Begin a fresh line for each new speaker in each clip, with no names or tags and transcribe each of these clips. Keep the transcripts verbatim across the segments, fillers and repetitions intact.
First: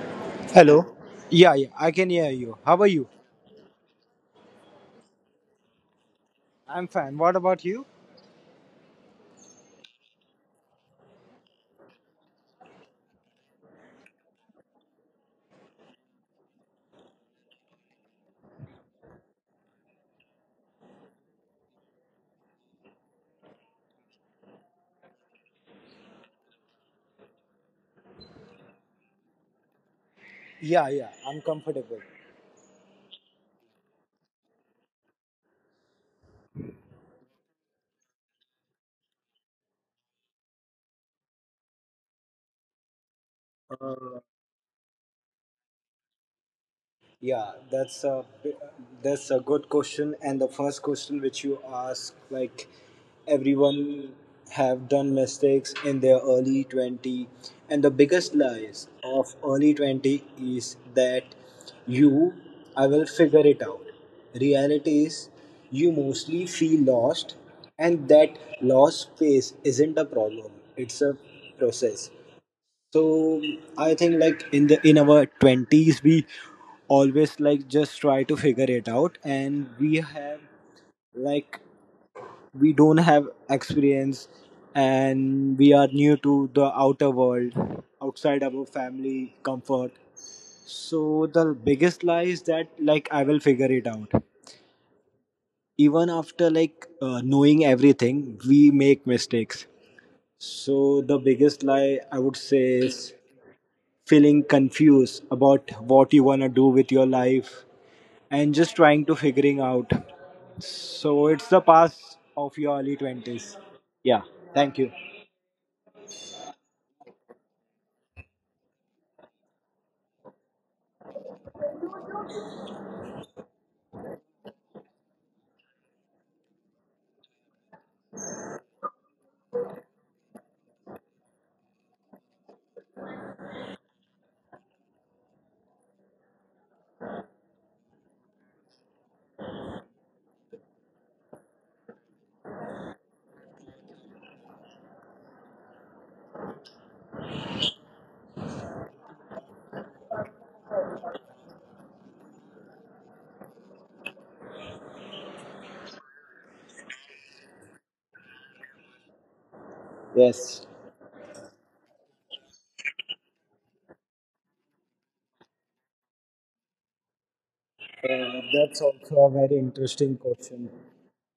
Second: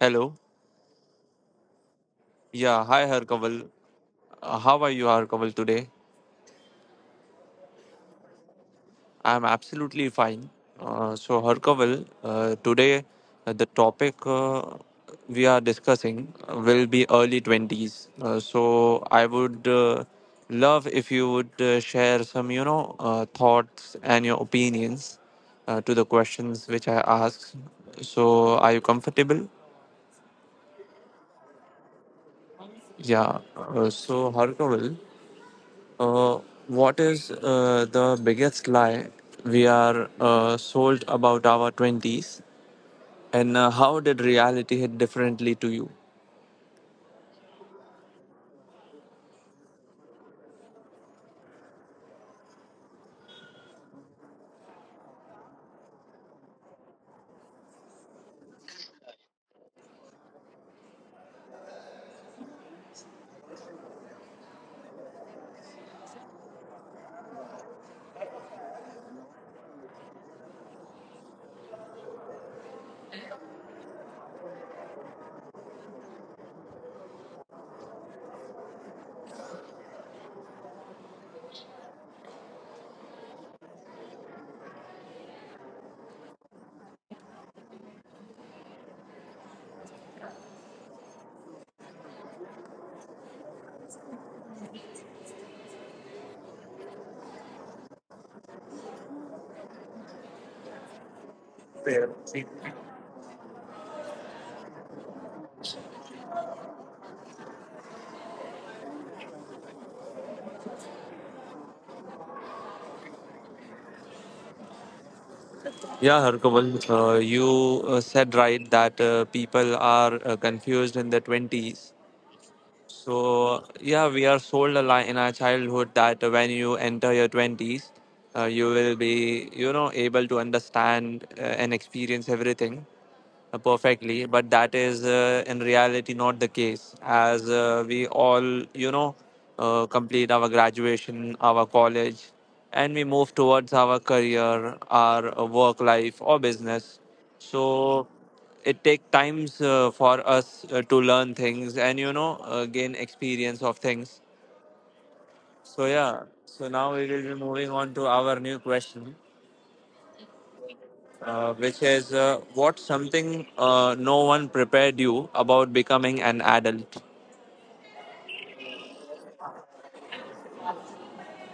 Hello.
Hello. Yeah, yeah, I can hear you. How
Yeah,
are you?
hi, Harkaval. Uh, how are you, Harkaval, today?
I'm fine. What about you?
I'm absolutely fine. Uh, so, Harkaval, uh, today uh, the topic uh, we are discussing will be early twenties. Uh, so, I would uh, love if you would uh, share some, you know, uh, thoughts and your opinions uh, to the questions which I asked. So, are you comfortable?
Yeah, yeah, I'm comfortable.
Yeah. Uh, so, Harkaval. Uh, what is uh, the biggest lie we are uh, sold about our twenties? And uh, how did reality hit differently to you?
Yeah, that's a that's a good question. And the first question which you ask, like everyone have done mistakes in their early twenty, and the biggest lies of early twenty is that you, I will figure it out. Reality is you mostly feel lost, and that lost space isn't a problem. It's a process. So I think like in the in our twenties we always like just try to figure it out and we have like we don't have experience and we are new to the outer world outside our family comfort, so the biggest lie is that like I will figure it out. Even after like uh, knowing everything we make mistakes, so the biggest lie I would say is feeling confused about what you want to do with your life and just trying to figuring out. So it's the past of your early twenties. Yeah, thank you.
Yeah, Harkaval, uh, you uh, said right that uh, people are uh, confused in their twenties. So, yeah, we are sold a lie in our childhood that uh, when you enter your twenties, uh, you will be, you know, able to understand uh, and experience everything uh, perfectly, but that is uh, in reality not the case, as uh, we all, you know, uh, complete our graduation, our college, and we move towards our career, our uh, work life, or business. So it takes times uh, for us uh, to learn things and you know, uh, gain experience of things. So, yeah, so now we will be moving on to our new question,
Yes.
uh, which is uh, what something uh, no one prepared you about becoming an adult.
Uh, that's also a very interesting question.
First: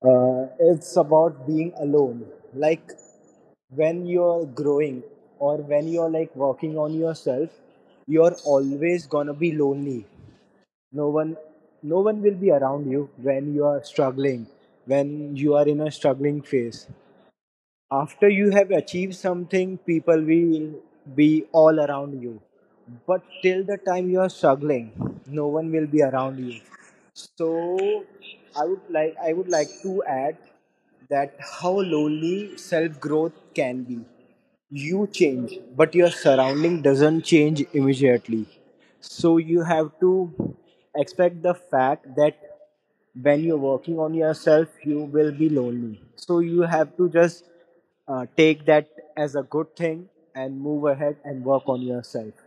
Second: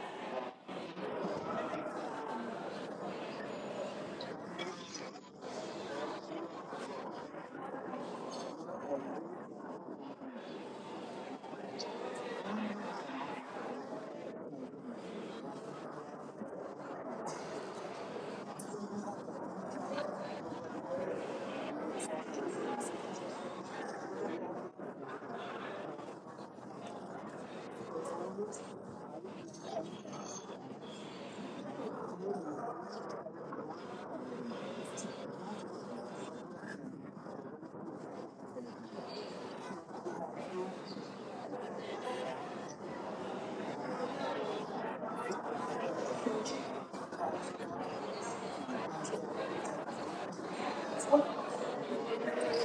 Uh, it's about being alone. Like when you're growing or when you're like working on yourself, you're always gonna be lonely. no one no one will be around you when you are struggling, when you are in a struggling phase. After you have achieved something people will be all around you, but till the time you are struggling no one will be around you. So i would like i would like to add that how lonely self growth can be. You change but your surrounding doesn't change immediately, so you have to expect the fact that when you're working on yourself you will be lonely. So you have to just uh, take that as a good thing and move ahead and work on yourself.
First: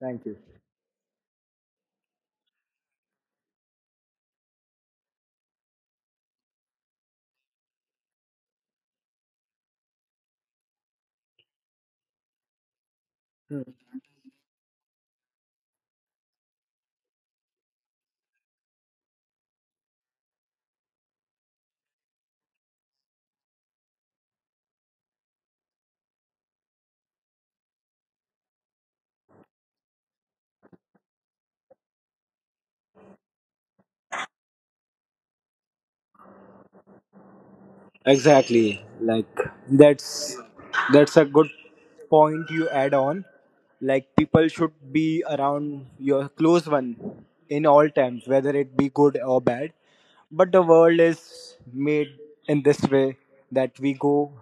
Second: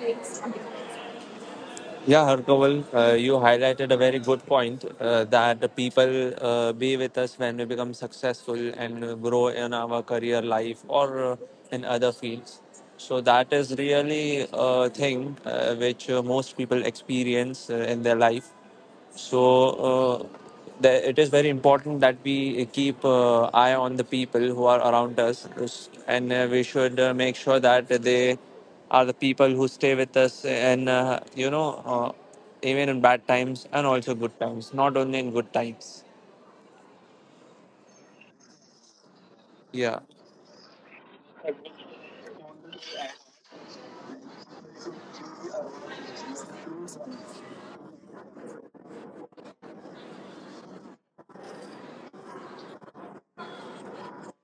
Thank you.
Yeah, Harkaval, uh, you highlighted a very good point uh, that the people uh, be with us when we become successful and uh, grow in our career life or uh, in other fields. So that is really a thing uh, which uh, most people experience uh, in their life. So uh, the, it is very important that we keep uh, eye on the people who are around us, and uh, we should uh, make sure that they are the people who stay with us, and uh, you know, uh, even in bad times and also good times, not only in good times.
Exactly. Like
Yeah.
that's that's a good point you add on. Like people should be around your close one in all times, whether it be good or bad. But the world is made in this way that we go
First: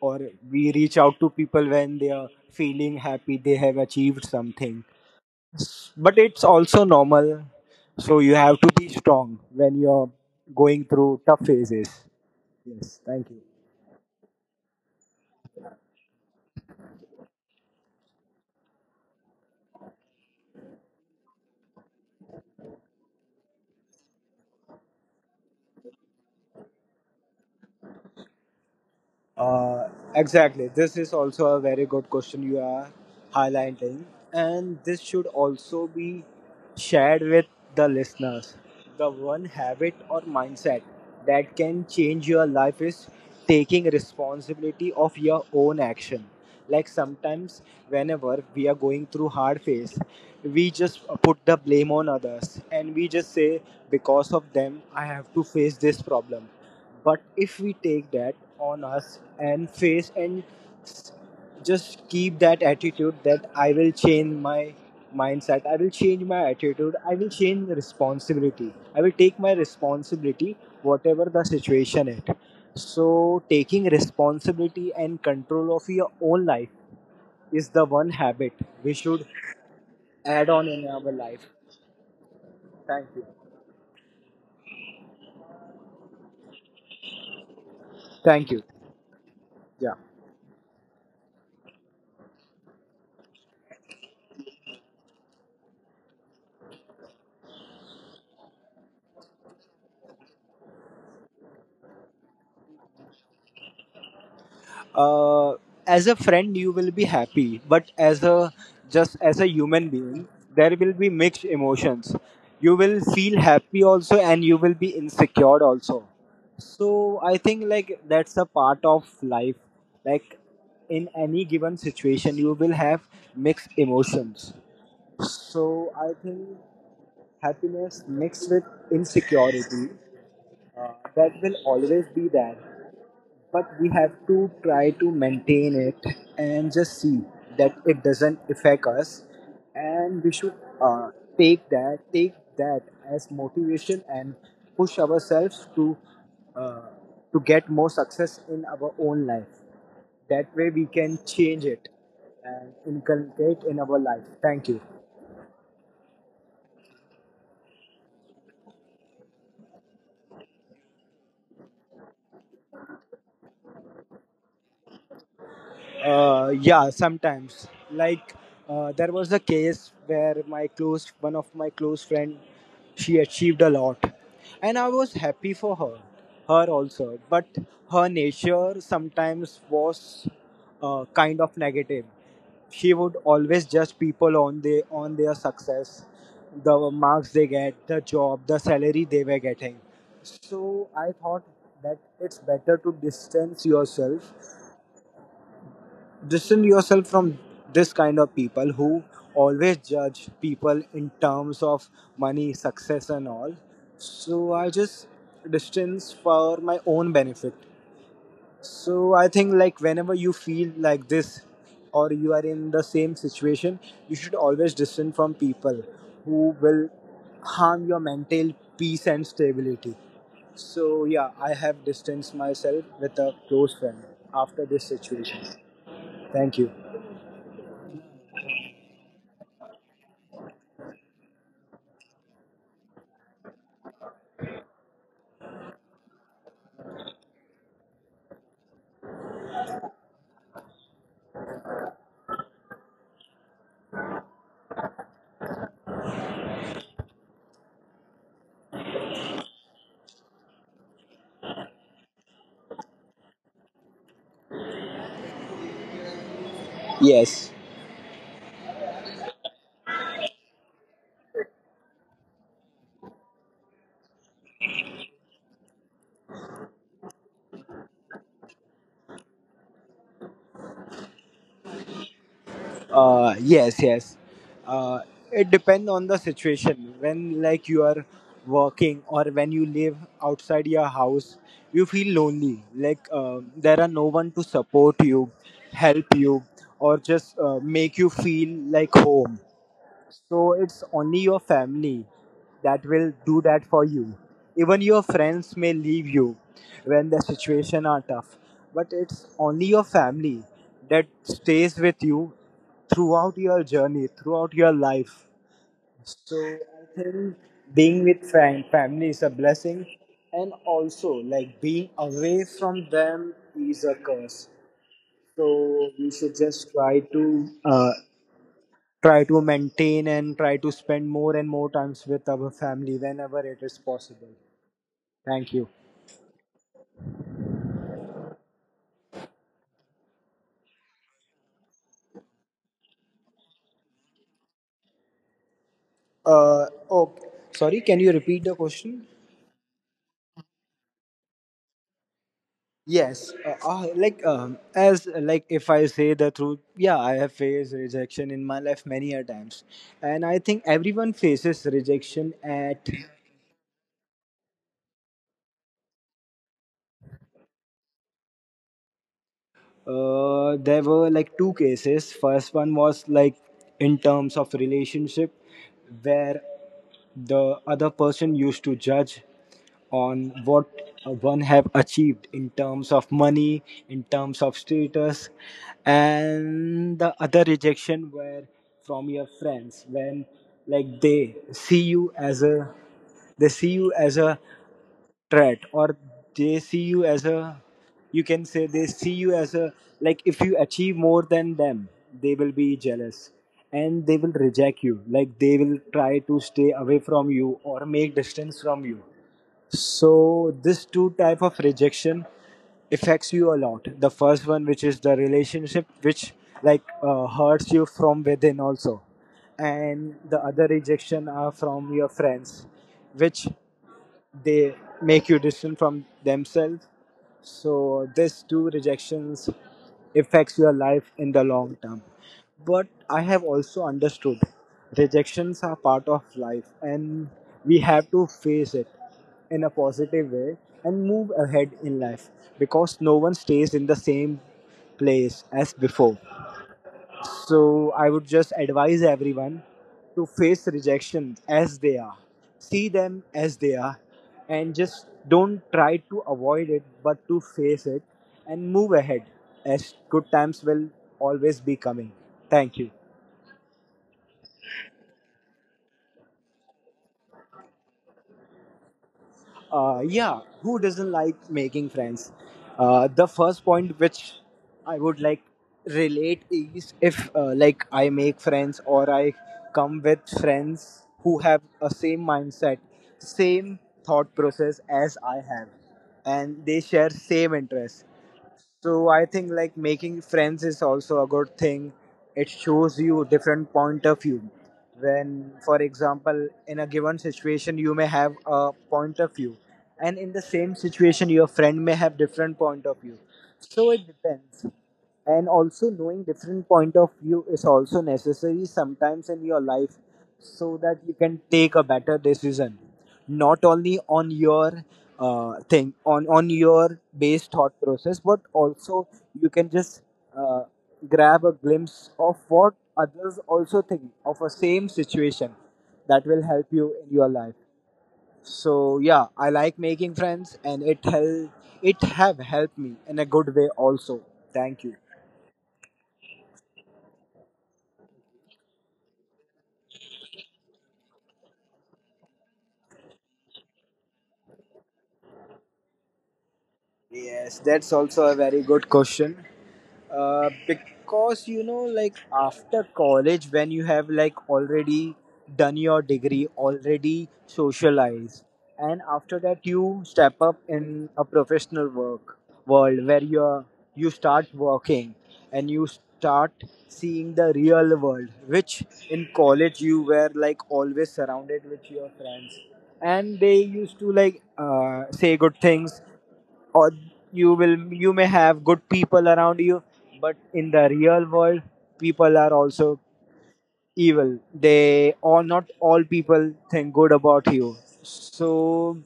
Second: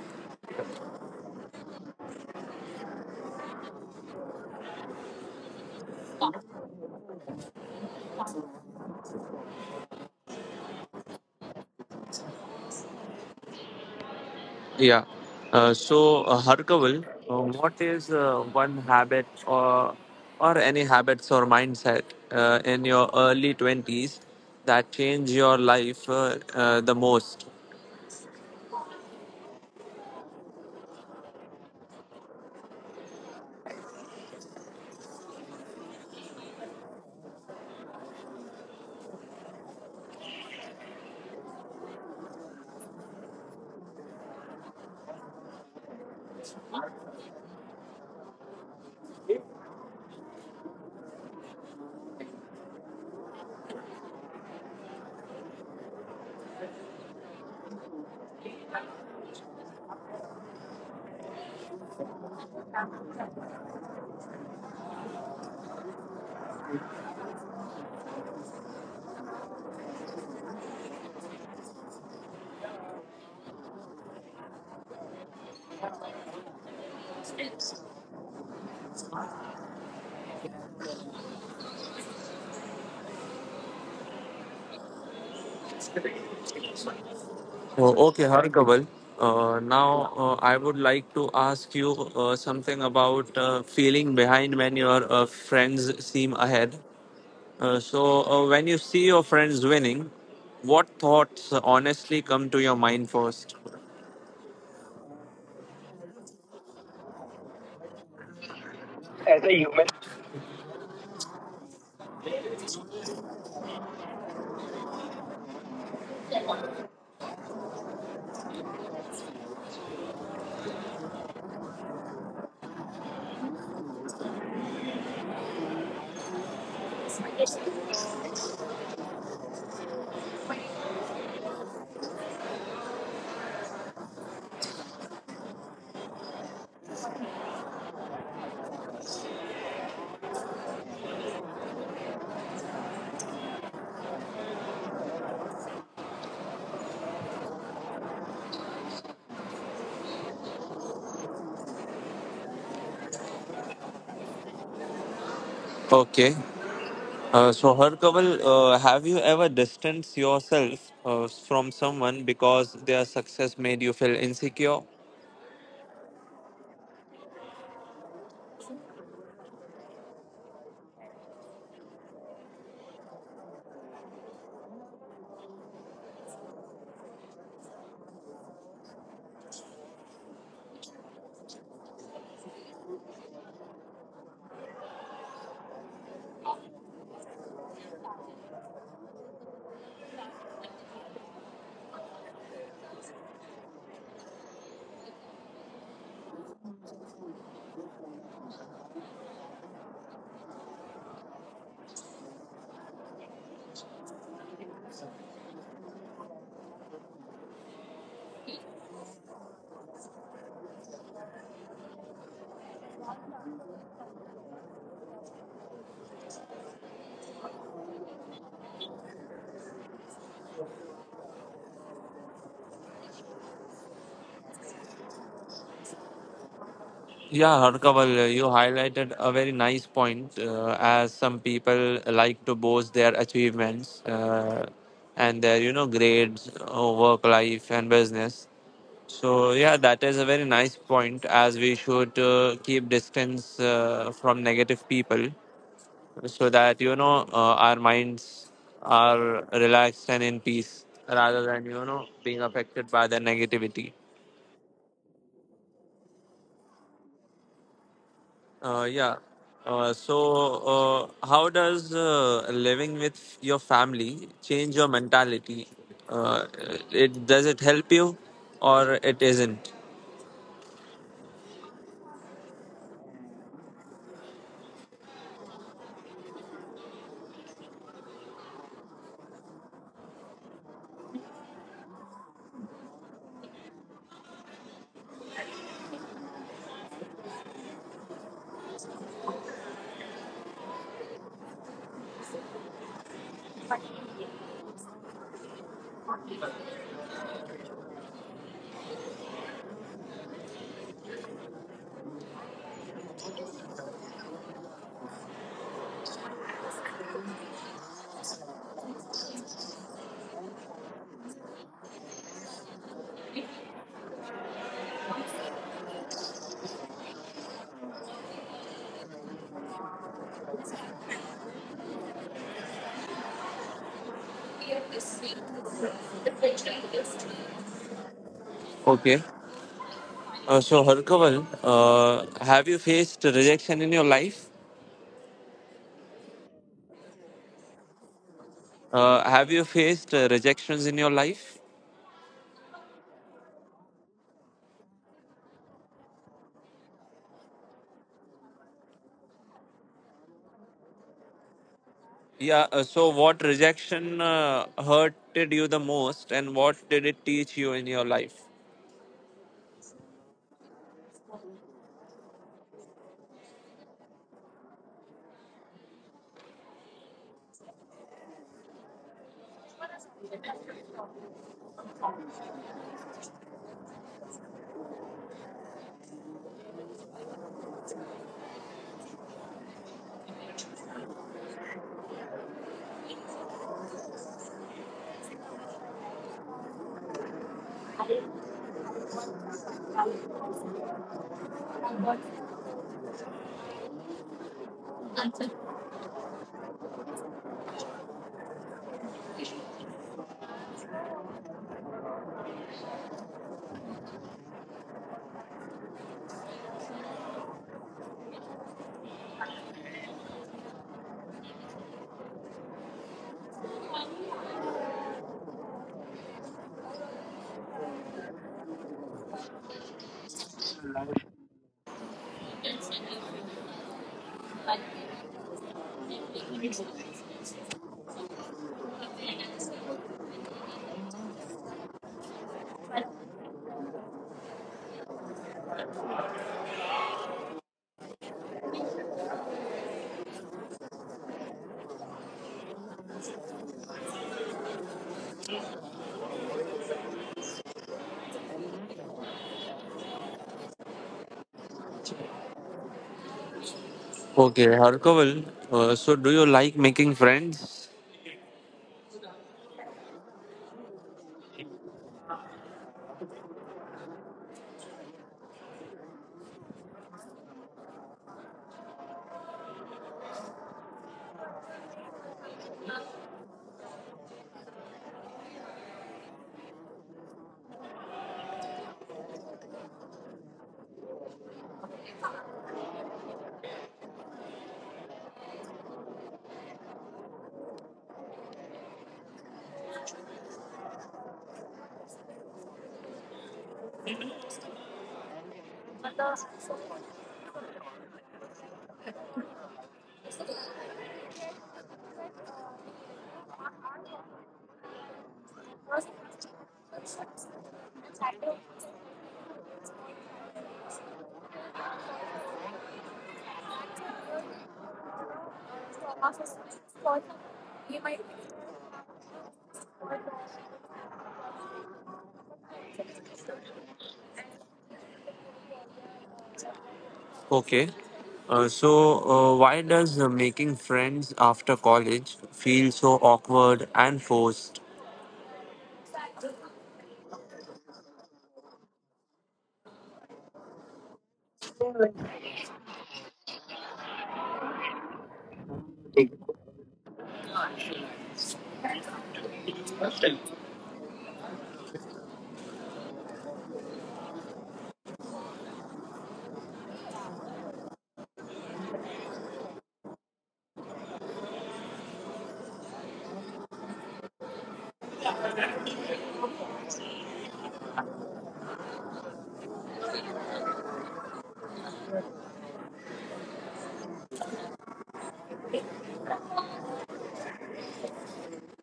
or we reach out to people when they are feeling happy they have achieved something. S- But it's also normal. So you have to be strong when you're going through tough phases. Yes, thank you.
Yeah. Uh, so, uh, Harkaval, uh, what is uh, one habit or or any habits or mindset uh, in your early twenties that change your life uh, uh, the most?
Uh, exactly. This is also a very good question you are highlighting, and this should also be shared with the listeners. The one habit or mindset that can change your life is taking responsibility of your own action. Like sometimes, whenever we are going through hard phase, we just put the blame on others and we just say, because of them, I have to face this problem. But if we take that on us and face and s- just keep that attitude that I will change my mindset, I will change my attitude, I will change the responsibility, I will take my responsibility, whatever the situation it. So, taking responsibility and control of your own life is the one habit we should add on in our life. Thank you.
Oh, okay,
Thank you.
Harkaval. Uh,
Yeah.
now, uh, I would like to ask you uh, something about uh, feeling behind when your uh, friends seem ahead. Uh, so, uh, when you see your friends winning, what thoughts uh, honestly come to your mind first?
uh, as a friend you will be happy, but as a just as a
As a
human
human.
being there will be mixed emotions. You will feel happy also and you will be insecure also. So I think like that's a part of life. Like in any given situation you will have mixed emotions. So I think happiness mixed with insecurity, uh, that will always be there. But we have to try to maintain it and just see that it doesn't affect us, and we should uh, take that take that as motivation and push ourselves to uh, to get more success in our own life. That way we can change it and inculcate in our life. Thank you.
Okay. Uh, so, Harkaval, uh, have you ever distanced yourself uh, from someone because their success made you feel insecure?
Uh, yeah, sometimes. Like uh, there was a case where my close one of my close friend, she achieved a lot, and I was happy for her, her also. But her nature sometimes was uh, kind of negative. She would always judge people on the on their success, the marks they get, the job, the salary they were getting. So I thought that it's better to distance yourself Distance yourself from this kind of people who always judge people in terms of money, success, and all. So I just distance for my own benefit. So I think like whenever you feel like this or you are in the same situation, you should always distance from people who will harm your mental peace and stability. So yeah, I have distanced myself with a close friend after this situation. Thank you.
Yeah, Harkaval, uh, you highlighted a very nice point uh, as some people like to boast their achievements uh, and their, you know, grades, uh, work life, and business. So, yeah, that is a very nice point, as we should uh, keep distance uh, from negative people, so that you know uh, our minds are relaxed and in peace rather than, you know being affected by the negativity.
Yes.
Uh, yeah. Uh, so uh, how does uh, living with your family change your mentality? Uh, it does it help you, or it isn't?
Uh, yes, yes. Uh, it depends on the situation. When like you are working or when you live outside your house, you feel lonely. Like uh, there are no one to support you, help you, or just uh, make you feel like home. So it's only your family that will do that for you. Even your friends may leave you when the situation are tough. But it's only your family that stays with you throughout your journey, throughout your life. So I think being with fam- family is a blessing, and also like being away from them is a curse. So we should just try to uh, try to maintain and try to spend more and more times with our family whenever it is possible. Thank you.
Okay. Uh, so Harkaval, uh, have you faced rejection in your life?
Uh, oh, sorry. Can you repeat the question?
Uh, have you faced uh, rejections in your life?
Yes, uh, uh, like um, as like if I say the truth, yeah, I have faced rejection in my life many a times, and I think everyone faces rejection at.
Yeah. Uh, so, what rejection uh, hurted you the most, and what did it teach you in your life?
Uh, there were like two cases. First one was like in terms of relationship, where the other person used to judge on what one have achieved in terms of money, in terms of status. And the other rejection were from your friends when like they see you as a they see you as a threat or they see you as a you can say they see you as a, like if you achieve more than them they will be jealous and they will reject you. Like they will try to stay away from you or make distance from you. So this two type of rejection affects you a lot. The first one, which is the relationship, which like uh, hurts you from within also, and the other rejection are from your friends, which they make you distant from themselves. So this two rejections affects your life in the long term. But I have also understood rejections are part of life and we have to face it in a positive way and move ahead in life, because no one stays in the same place as before. So I would just advise everyone to face rejection as they are. See them as they are and just don't try to avoid it but to face it and move ahead, as good times will always be coming. Thank you.
Okay, Harkaval. Uh, so, do you like making friends?
Uh, yeah, who doesn't like making friends? Uh, the first point which I would like relate is if uh, like I make friends or I come with friends who have a same mindset, same thought process as I have, and they share same interests. So I think like making friends is also a good thing. It shows you different point of view. When, for example, in a given situation, you may have a point of view, and in the same situation, your friend may have different point of view. So it depends. And also knowing different point of view is also necessary sometimes in your life so that you can take a better decision not only on your uh, thing on on your base thought process but also you can just uh, grab a glimpse of what others also think of a same situation. That will help you in your life. So yeah, I like making friends and it help it have helped me in a good way also. Thank you.
Okay. Uh, so, uh, why does uh, making friends after college feel so awkward and forced?
Yes, that's also a very good question. Uh, because you know like after college when you have like already done your degree, already socialized, and after that you step up in a professional work world where you are you start working and you start seeing the real world, which in college you were like always surrounded with your friends and they used to like uh, say good things, or you will you may have good people around you. But in the real world people are also evil. They, or not all people think good about you. So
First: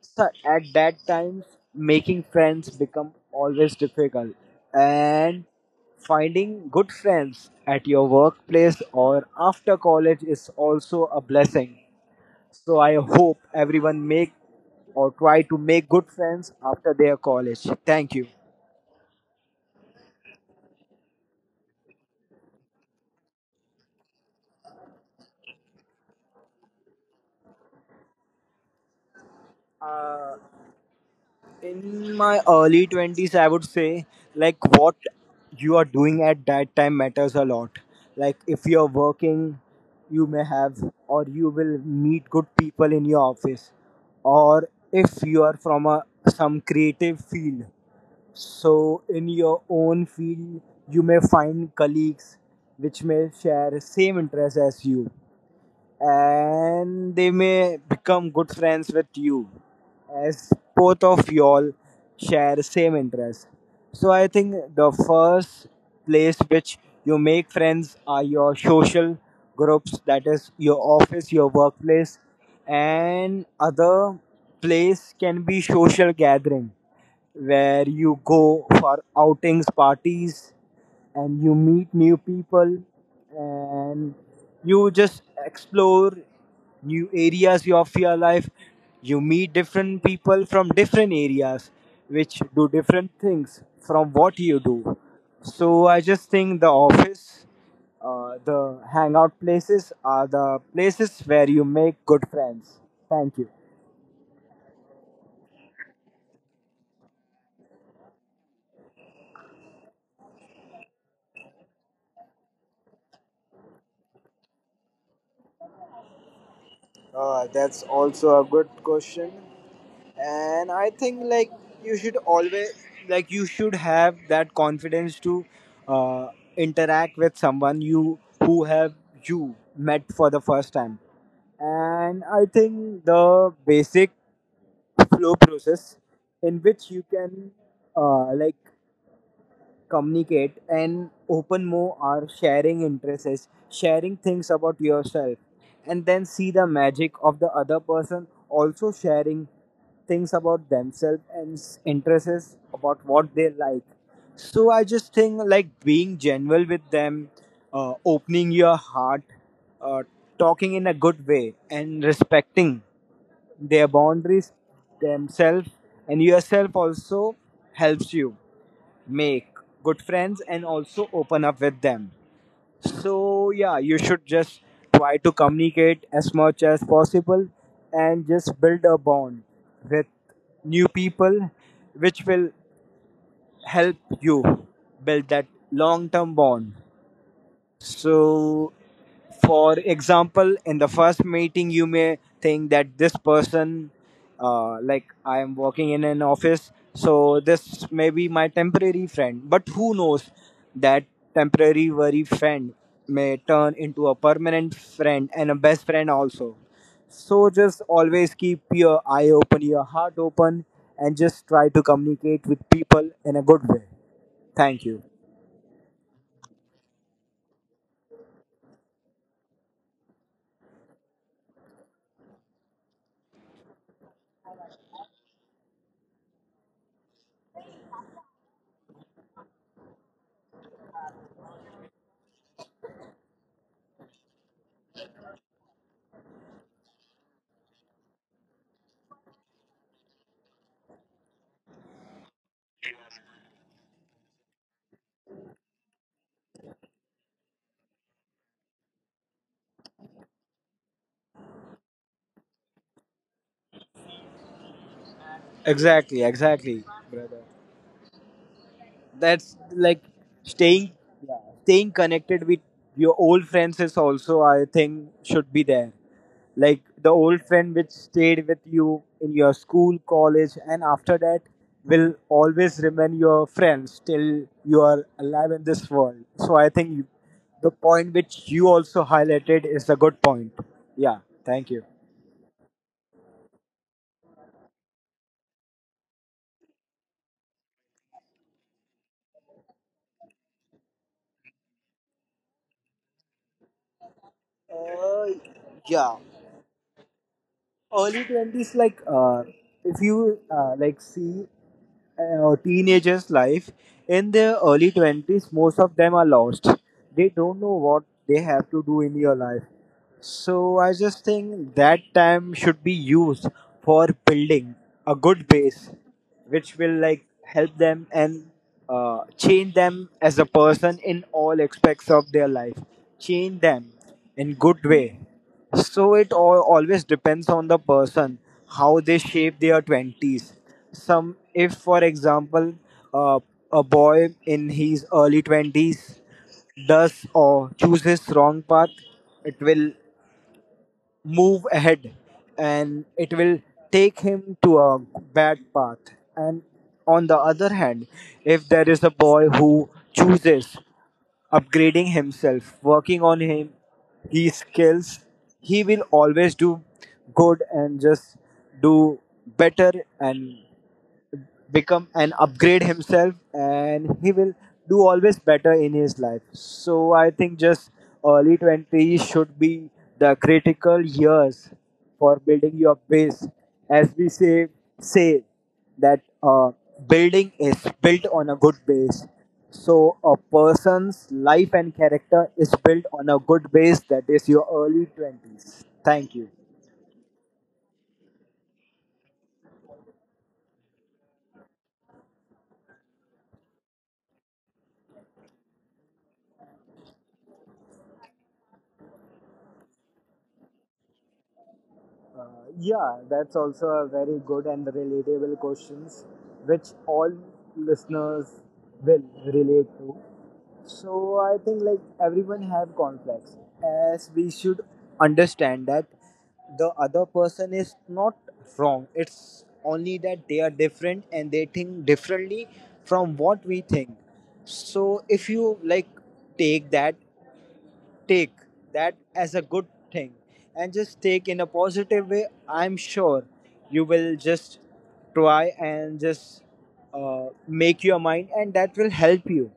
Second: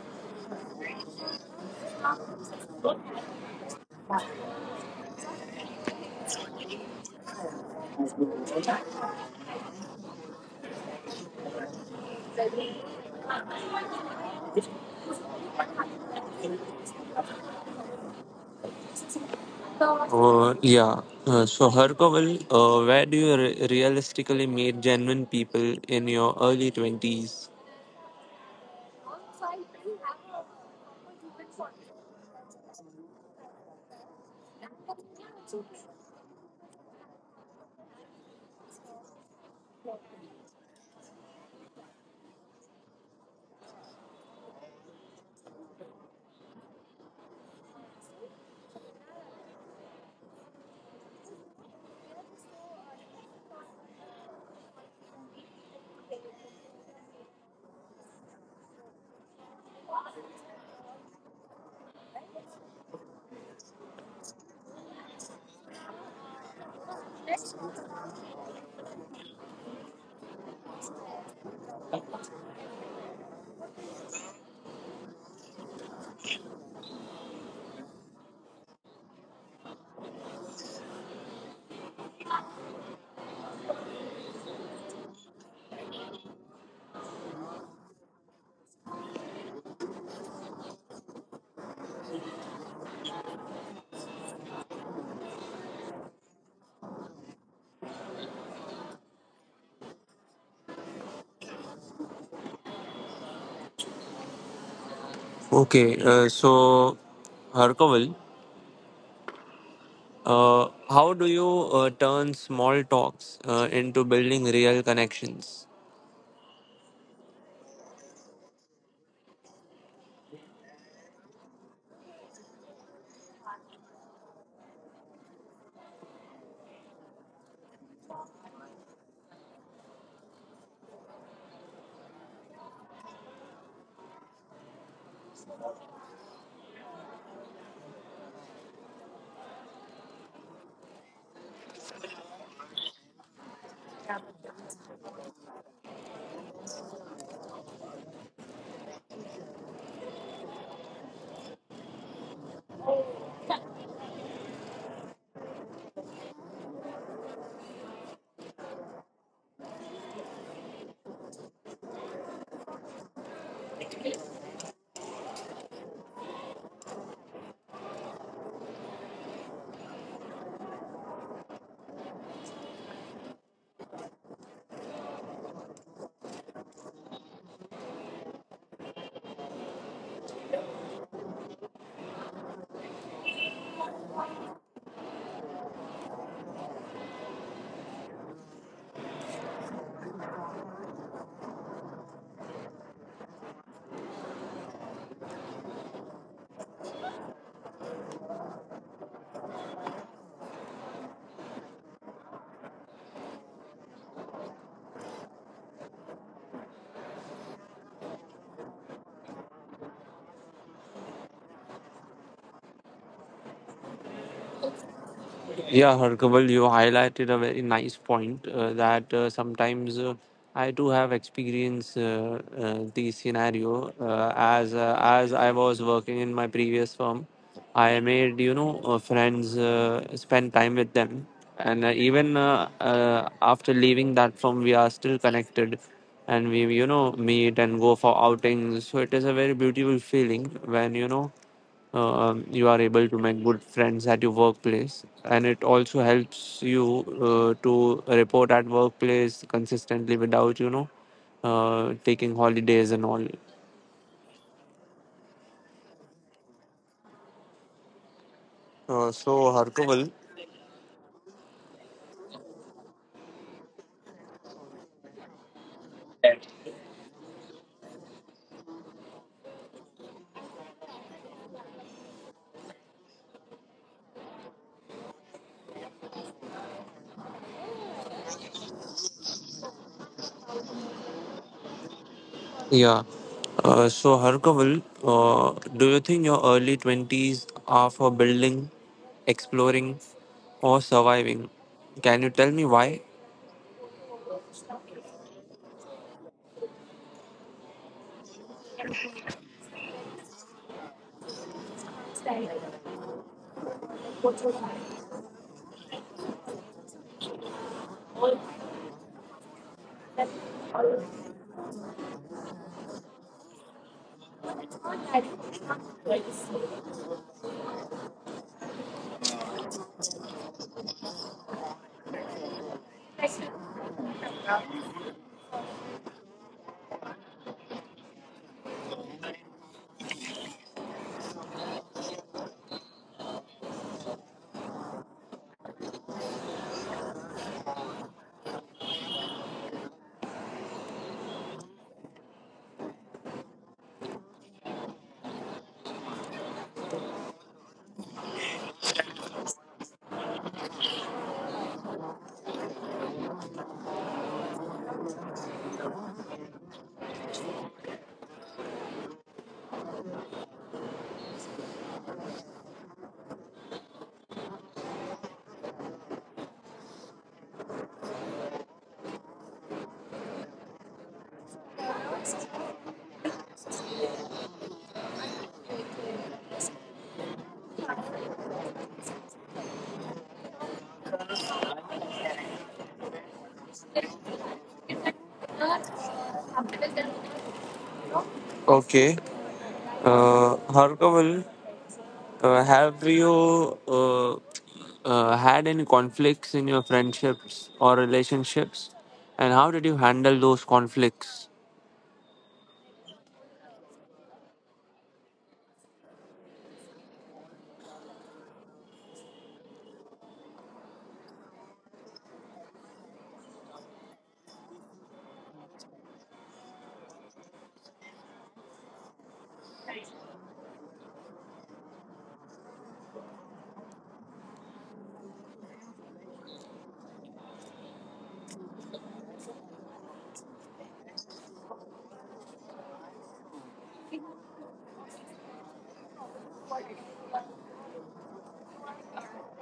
sir, at that time making friends become always difficult, and finding good friends at your workplace or after college is also a blessing. So I hope everyone make or try to make good friends after their college. Thank you.
Uh, yeah. Uh, so, Harkaval, uh, where do you re- realistically meet genuine people in your early twenties?
Uh, in my early twenties, I would say, like, what you are doing at that time matters a lot. Like, if you're working, you may have, or you will meet good people in your office, or if you are from a some creative field. So, in your own field, you may find colleagues which may share same interests as you and they may become good friends with you as both of y'all share same interests. So I think the first place which you make friends are your social groups, that is your office, your workplace. And other place can be social gathering where you go for outings, parties, and you meet new people and you just explore new areas of your life. You meet different people from different areas which do different things from what you do. So I just think the office, uh, the hangout places are the places where you make good friends. Thank you.
Okay. Uh, so, Harkaval. Uh, how do you uh, turn small talks uh, into building real connections?
Uh, that's also a good question. And I think like you should always, like, you should have that confidence to uh, interact with someone you who have you met for the first time. And I think the basic flow process in which you can uh, like communicate and open more are sharing interests, sharing things about yourself, and then see the magic of the other person also sharing things about themselves and s- interests about what they like. So I just think like being genuine with them, uh, opening your heart, uh, talking in a good way and respecting their boundaries, themselves and yourself also, helps you make good friends and also open up with them. So, yeah, you should just try to communicate as much as possible and just build a bond with new people, which will help you build that long term bond. So, for example, in the first meeting, you may think that this person, uh, like, I am working in an office, so this may be my temporary friend. But who knows that temporary worry friend may turn into a permanent friend and a best friend also. So, just always keep your eye open, your heart open, and just try to communicate with people in a good way. Thank you.
Yeah, Harkaval, you highlighted a very nice point uh, that uh, sometimes uh, I do have experience uh, uh, the scenario uh, as uh, as I was working in my previous firm. I made you know uh, friends, uh, spend time with them, and uh, even uh, uh, after leaving that firm, we are still connected, and we you know meet and go for outings. So it is a very beautiful feeling when you know uh, um, you are able to make good friends at your workplace, and it also helps you uh, to report at workplace consistently without you know uh, taking holidays and all.
Exactly, exactly, brother.
Uh, so
That's like
harkaval
staying staying connected with your old friends is also, I think, should be there. Like the old friend which stayed with you in your school, college, and after that will always remain your friends till you are alive in this world. So I think you, the point which you also highlighted is a good point. Yeah, thank you.
Yeah. Uh, so harkaval uh, do you think your early twenties are for building, exploring, or surviving? Can you tell me why?
Uh, yeah. Early twenties, like, uh, if you uh, like see uh, teenagers life in their early twenties, most of them are lost, they don't know what they have to do in your life. So I just think that time should be used for building a good base, which will like help them and uh, change them as a person in all aspects of their life, change them in good way. So it all, always depends on the person how they shape their twenties. Some, if for example, uh, a boy in his early twenties does or chooses wrong path, it will move ahead and it will take him to a bad path. And on the other hand, if there is a boy who chooses upgrading himself, working on him, his skills, he will always do good and just do better and become and upgrade himself, and he will do always better in his life. So I think just early twenties should be the critical years for building your base. As we say, say that uh, building is built on a good base, so a person's life and character is built on a good base, that is your early twenties. Thank you.
Okay. Uh, harkaval Uh, have you uh, uh, had any conflicts in your friendships or relationships? And how did you handle those conflicts?
Uh, yeah, that's also a very good and relatable questions which all listeners will relate to. So I think like everyone have conflicts, as we should understand that the other person is not wrong. It's only that they are different and they think differently from what we think. So if you like take that take that as a good thing and just take in a positive way, I'm sure you will just try and just uh, make your mind, and that will help you.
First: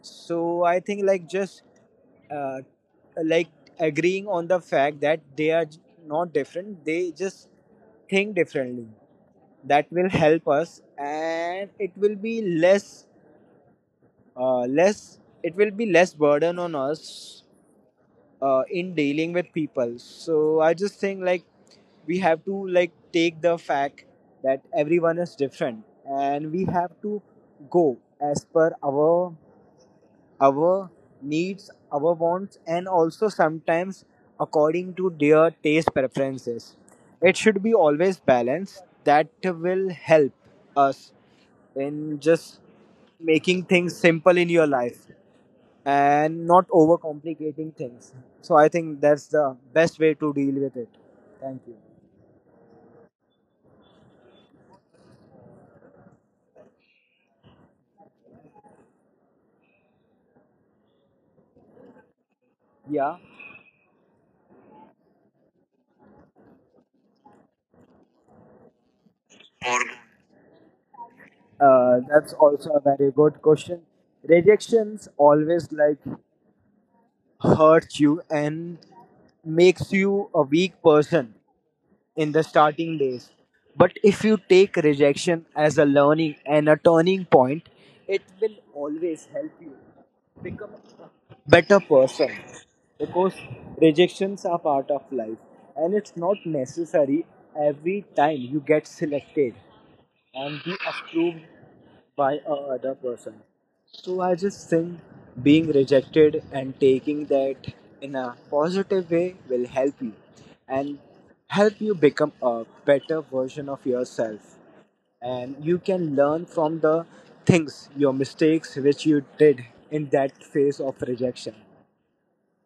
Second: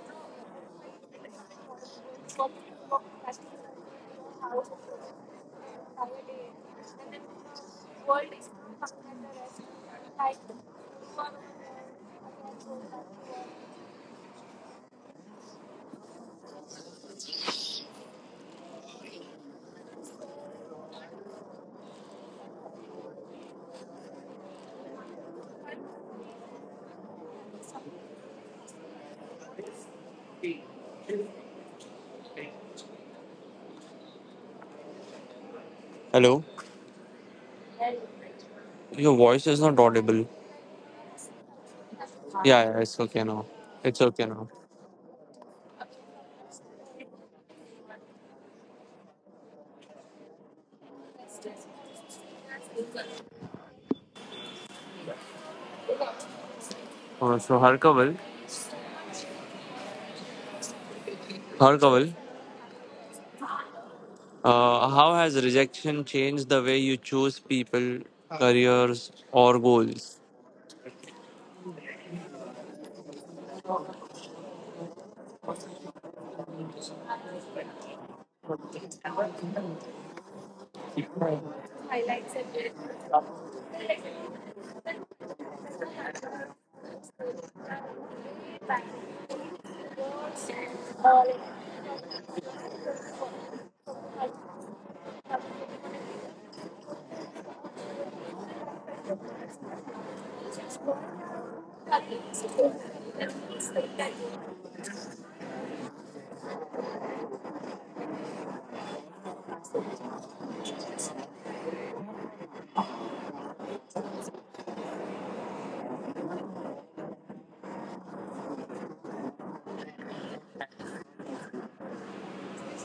So I think like just uh, like agreeing on the fact that they are j- not different, they just think differently, that will help us, and it will be less, uh, less it will be less burden on us uh, in dealing with people. So I just think like we have to like take the fact that everyone is different, and we have to go as per our our needs, our wants, and also sometimes according to their taste
Hello?
preferences. It should be always balanced.
Your
That
voice is not
will
audible.
help us in just
Yeah, yeah, it's okay now.
making things
It's okay
simple in
now.
your life and not overcomplicating things. So I think that's the best way to deal with it. Thank you.
Uh, so, Harkaval, Harkaval,
Yeah,
uh, how has rejection changed the way you choose people, careers, or goals?
uh, that's also a very good question. Rejections always like hurts you and makes you a weak person in the starting days. But if you take rejection as a learning and a turning point, it will always help you become a better person, because rejections are part of life and it's not necessary every time you get selected and be approved by a other person. So I just think being rejected and taking that in a positive way will help you and help you become a better version of yourself. And you can learn from the things, your mistakes which you did in that phase of rejection,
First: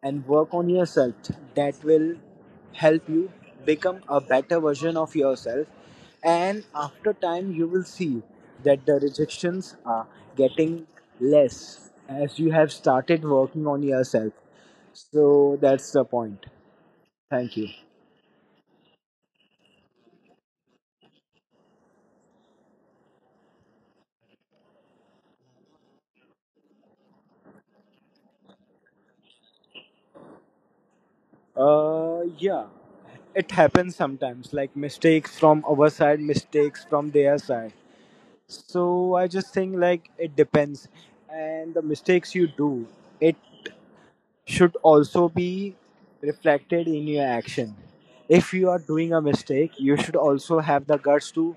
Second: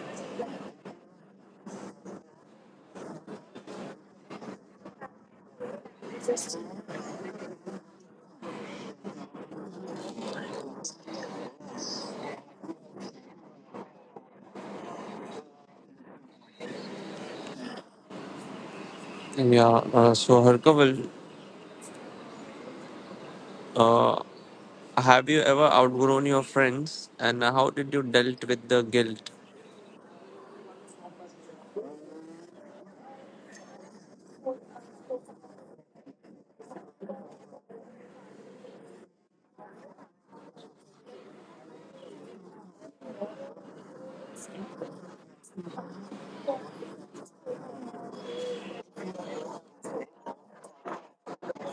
and work on yourself. That will help you become a better version of yourself, and after time you will see that the rejections are getting less as you have started working on yourself. So that's the point. Thank you.
Yeah, uh, so Harkaval, uh, have you ever outgrown your friends, and how did you dealt with the guilt?
Uh yeah, it happens sometimes, like mistakes from our side, mistakes from their side. So I just think like it depends, and the mistakes you do, it should also be reflected in your action. If you are doing a mistake, you should also have the guts to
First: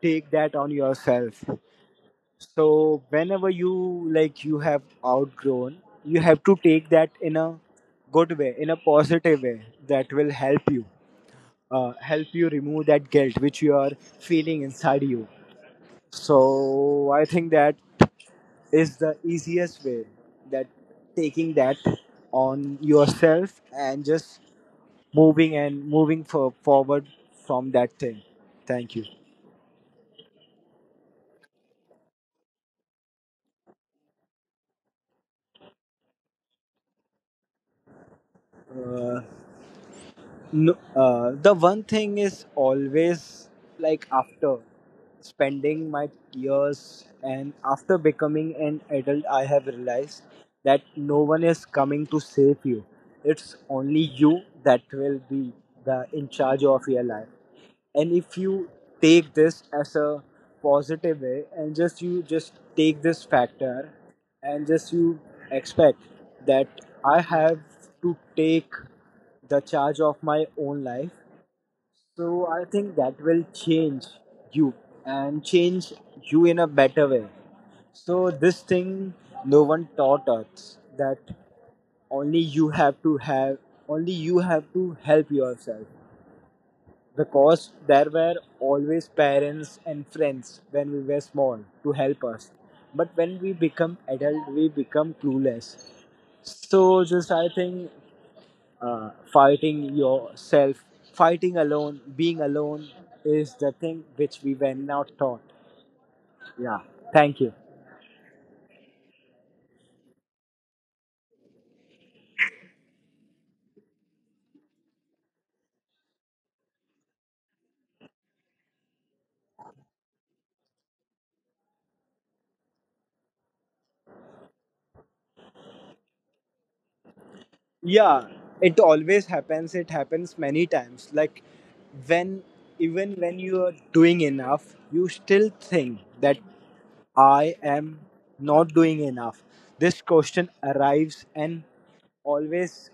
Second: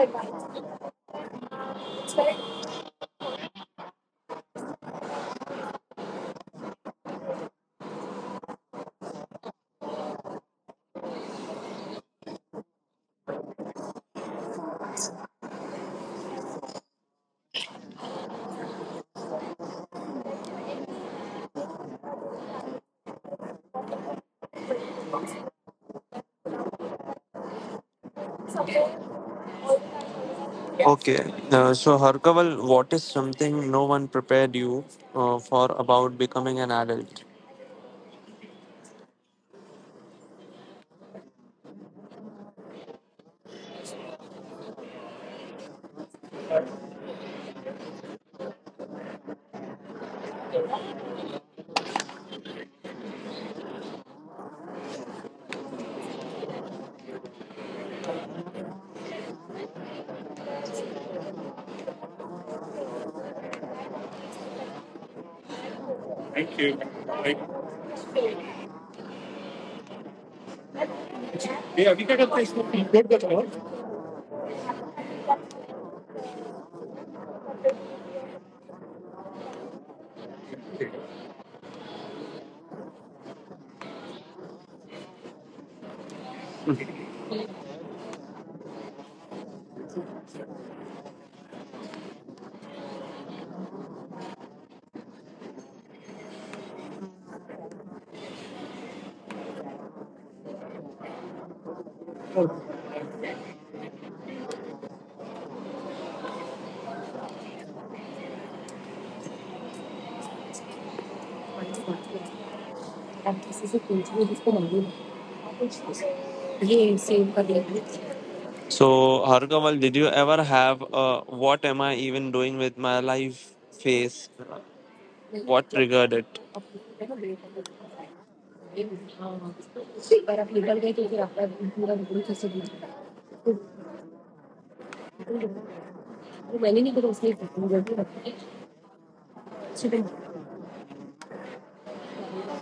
take that on yourself. So whenever you like you have outgrown, you have to take that in a good way, in a positive way, that will help you, uh, help you remove that guilt which you are feeling inside you. So I think that is the easiest way, that taking that on yourself and just moving and moving for, forward from that thing. Thank you.
Okay, uh, so Harkaval, what is something no one prepared you uh, for about becoming an adult?
Uh, No, uh, the one thing is always, like, after spending my years and after becoming an adult, I have realized that no one is coming to save you. It's only you that will be the in charge of your life. And if you take this as a positive way and just you just take this factor and just you expect that
Thank you.
I
Like,
have to take the charge of my own life.
yeah, we got a
So
place
I
to
think
be
that
good with
will
her.
change you and change you in a better way. So this thing no one taught us, that only you have to have, only you have to help yourself, because there were always parents and friends when we were small to help us, but when we become adult we become clueless. So just I think uh, fighting yourself, fighting alone, being alone is the thing which we were not taught. Yeah, thank you.
So, Harkaval, did you ever have a what am I even doing with my life phase? What triggered it?
Yeah, it always happens. It happens many times. Like when, even when you are doing enough, you still think that I am not doing enough. This question arrives and always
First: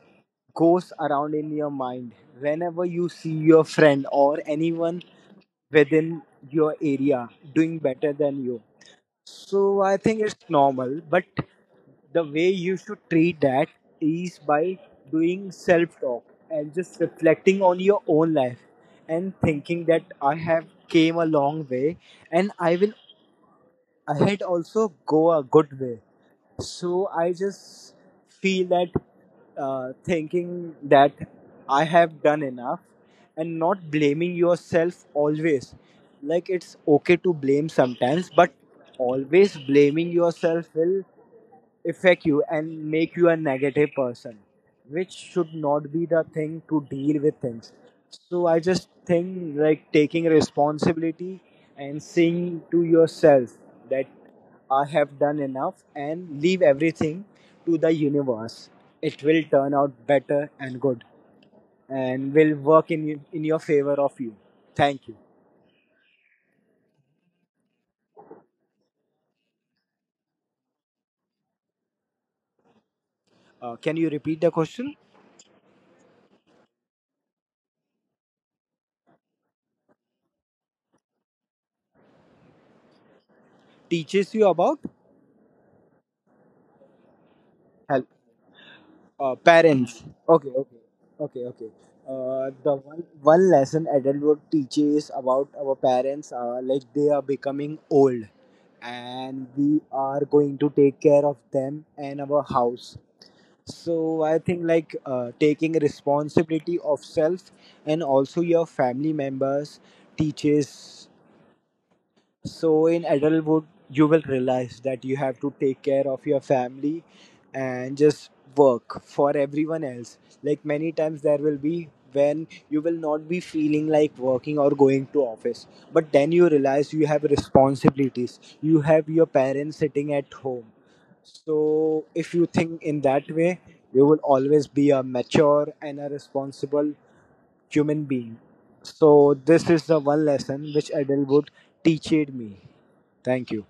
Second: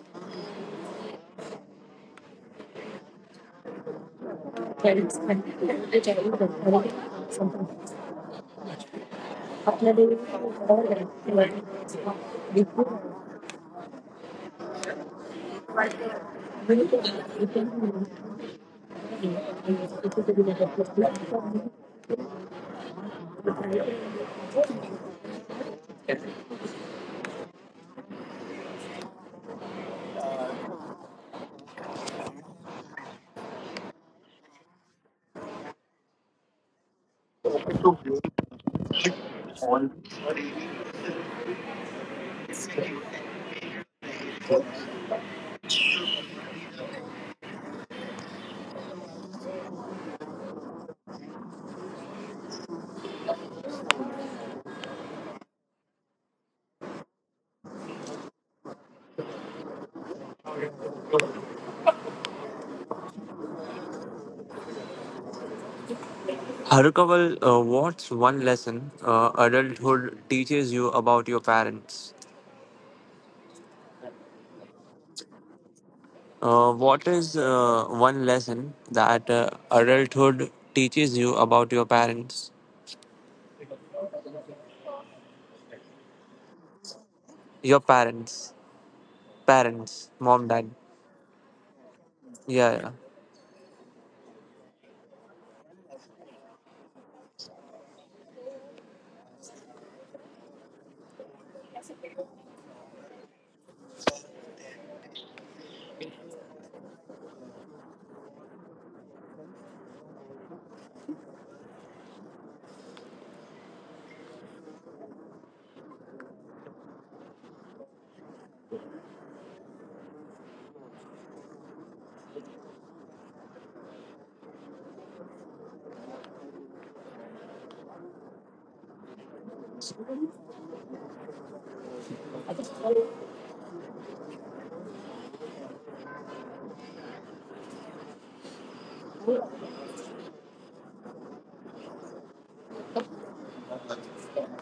goes around in your mind whenever you see your friend or anyone within your area doing better than you. So I think it's normal, but the way you should treat that is by doing self talk and just reflecting on your own life and thinking that I have came a long way, and I will ahead also go a good way. So I just feel that uh, thinking that I have done enough, and not blaming yourself always. Like it's okay to blame sometimes, but always blaming yourself will affect you and make you a negative person, which should not be the thing to deal with things. So I just think like taking responsibility and saying to yourself that I have done enough, and leave everything to the universe. It will turn out better and good, and will work in you- in your favor of you. Thank you.
Harkaval, uh, what's one lesson uh, adulthood teaches you about your parents?
Uh, can you repeat the question?
Uh, what is uh, one lesson that uh, adulthood teaches you about your parents?
Teaches you about
Your parents, parents,
help
mom, dad.
uh, parents. Okay,
Yeah, yeah.
okay, okay, okay. Uh, the one one lesson adulthood teaches about our parents are like they are becoming old, and we are going to take care of them and our house. So I think like uh, taking responsibility of self and also your family members teaches. So in adulthood, you will realize that you have to take care of your family and just work for everyone else. Like many times there will be when you will not be feeling like working or going to office, but then you realize you have responsibilities, you have your parents sitting at home. So if you think in that way, you will always be a mature and a responsible human being. So this is the one lesson which adulthood teached me. Thank you.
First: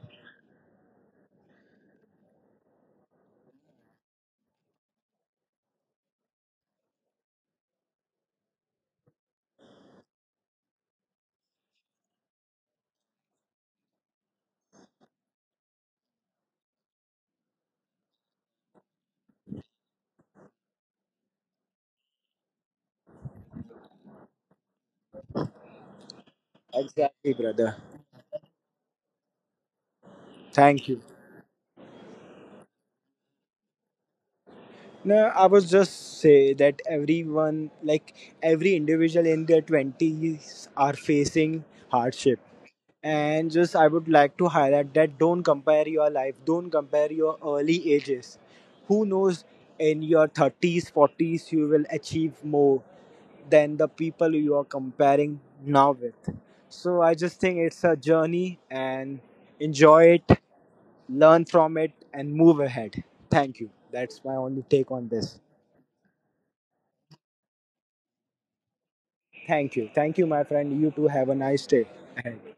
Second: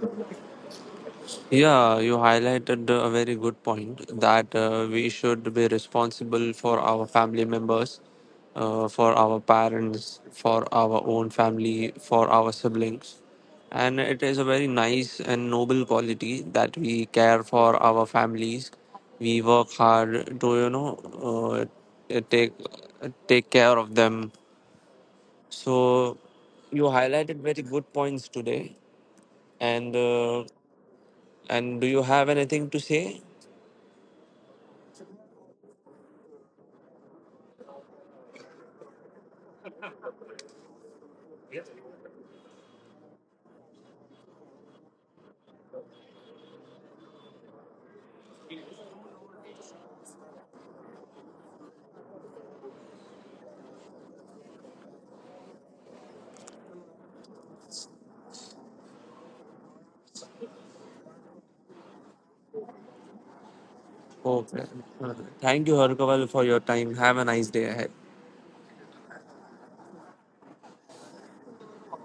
Yeah, you highlighted a very good point that uh, we should be responsible for our family members, uh, for our parents, for our own family, for our siblings. And it is a very nice and noble quality that we care for our families. We work hard to, you know, uh, take take care of them. So you
Exactly,
highlighted
brother.
very good points today, and uh,
Thank you.
and do you have anything to say?
No, I was just say that everyone, like every individual in their twenties, are facing hardship. And just I would like to highlight that don't compare your life, don't compare your early ages. Who knows? In your thirties, forties, you will achieve more than the people you are comparing now with. So I just think it's a journey and enjoy it, learn from it, and move ahead. Thank you. That's my only take on
Okay.
this.
Thank you, Harkaval, for your time. Have a nice day ahead.
Thank you, thank you my friend, you too have a nice day ahead.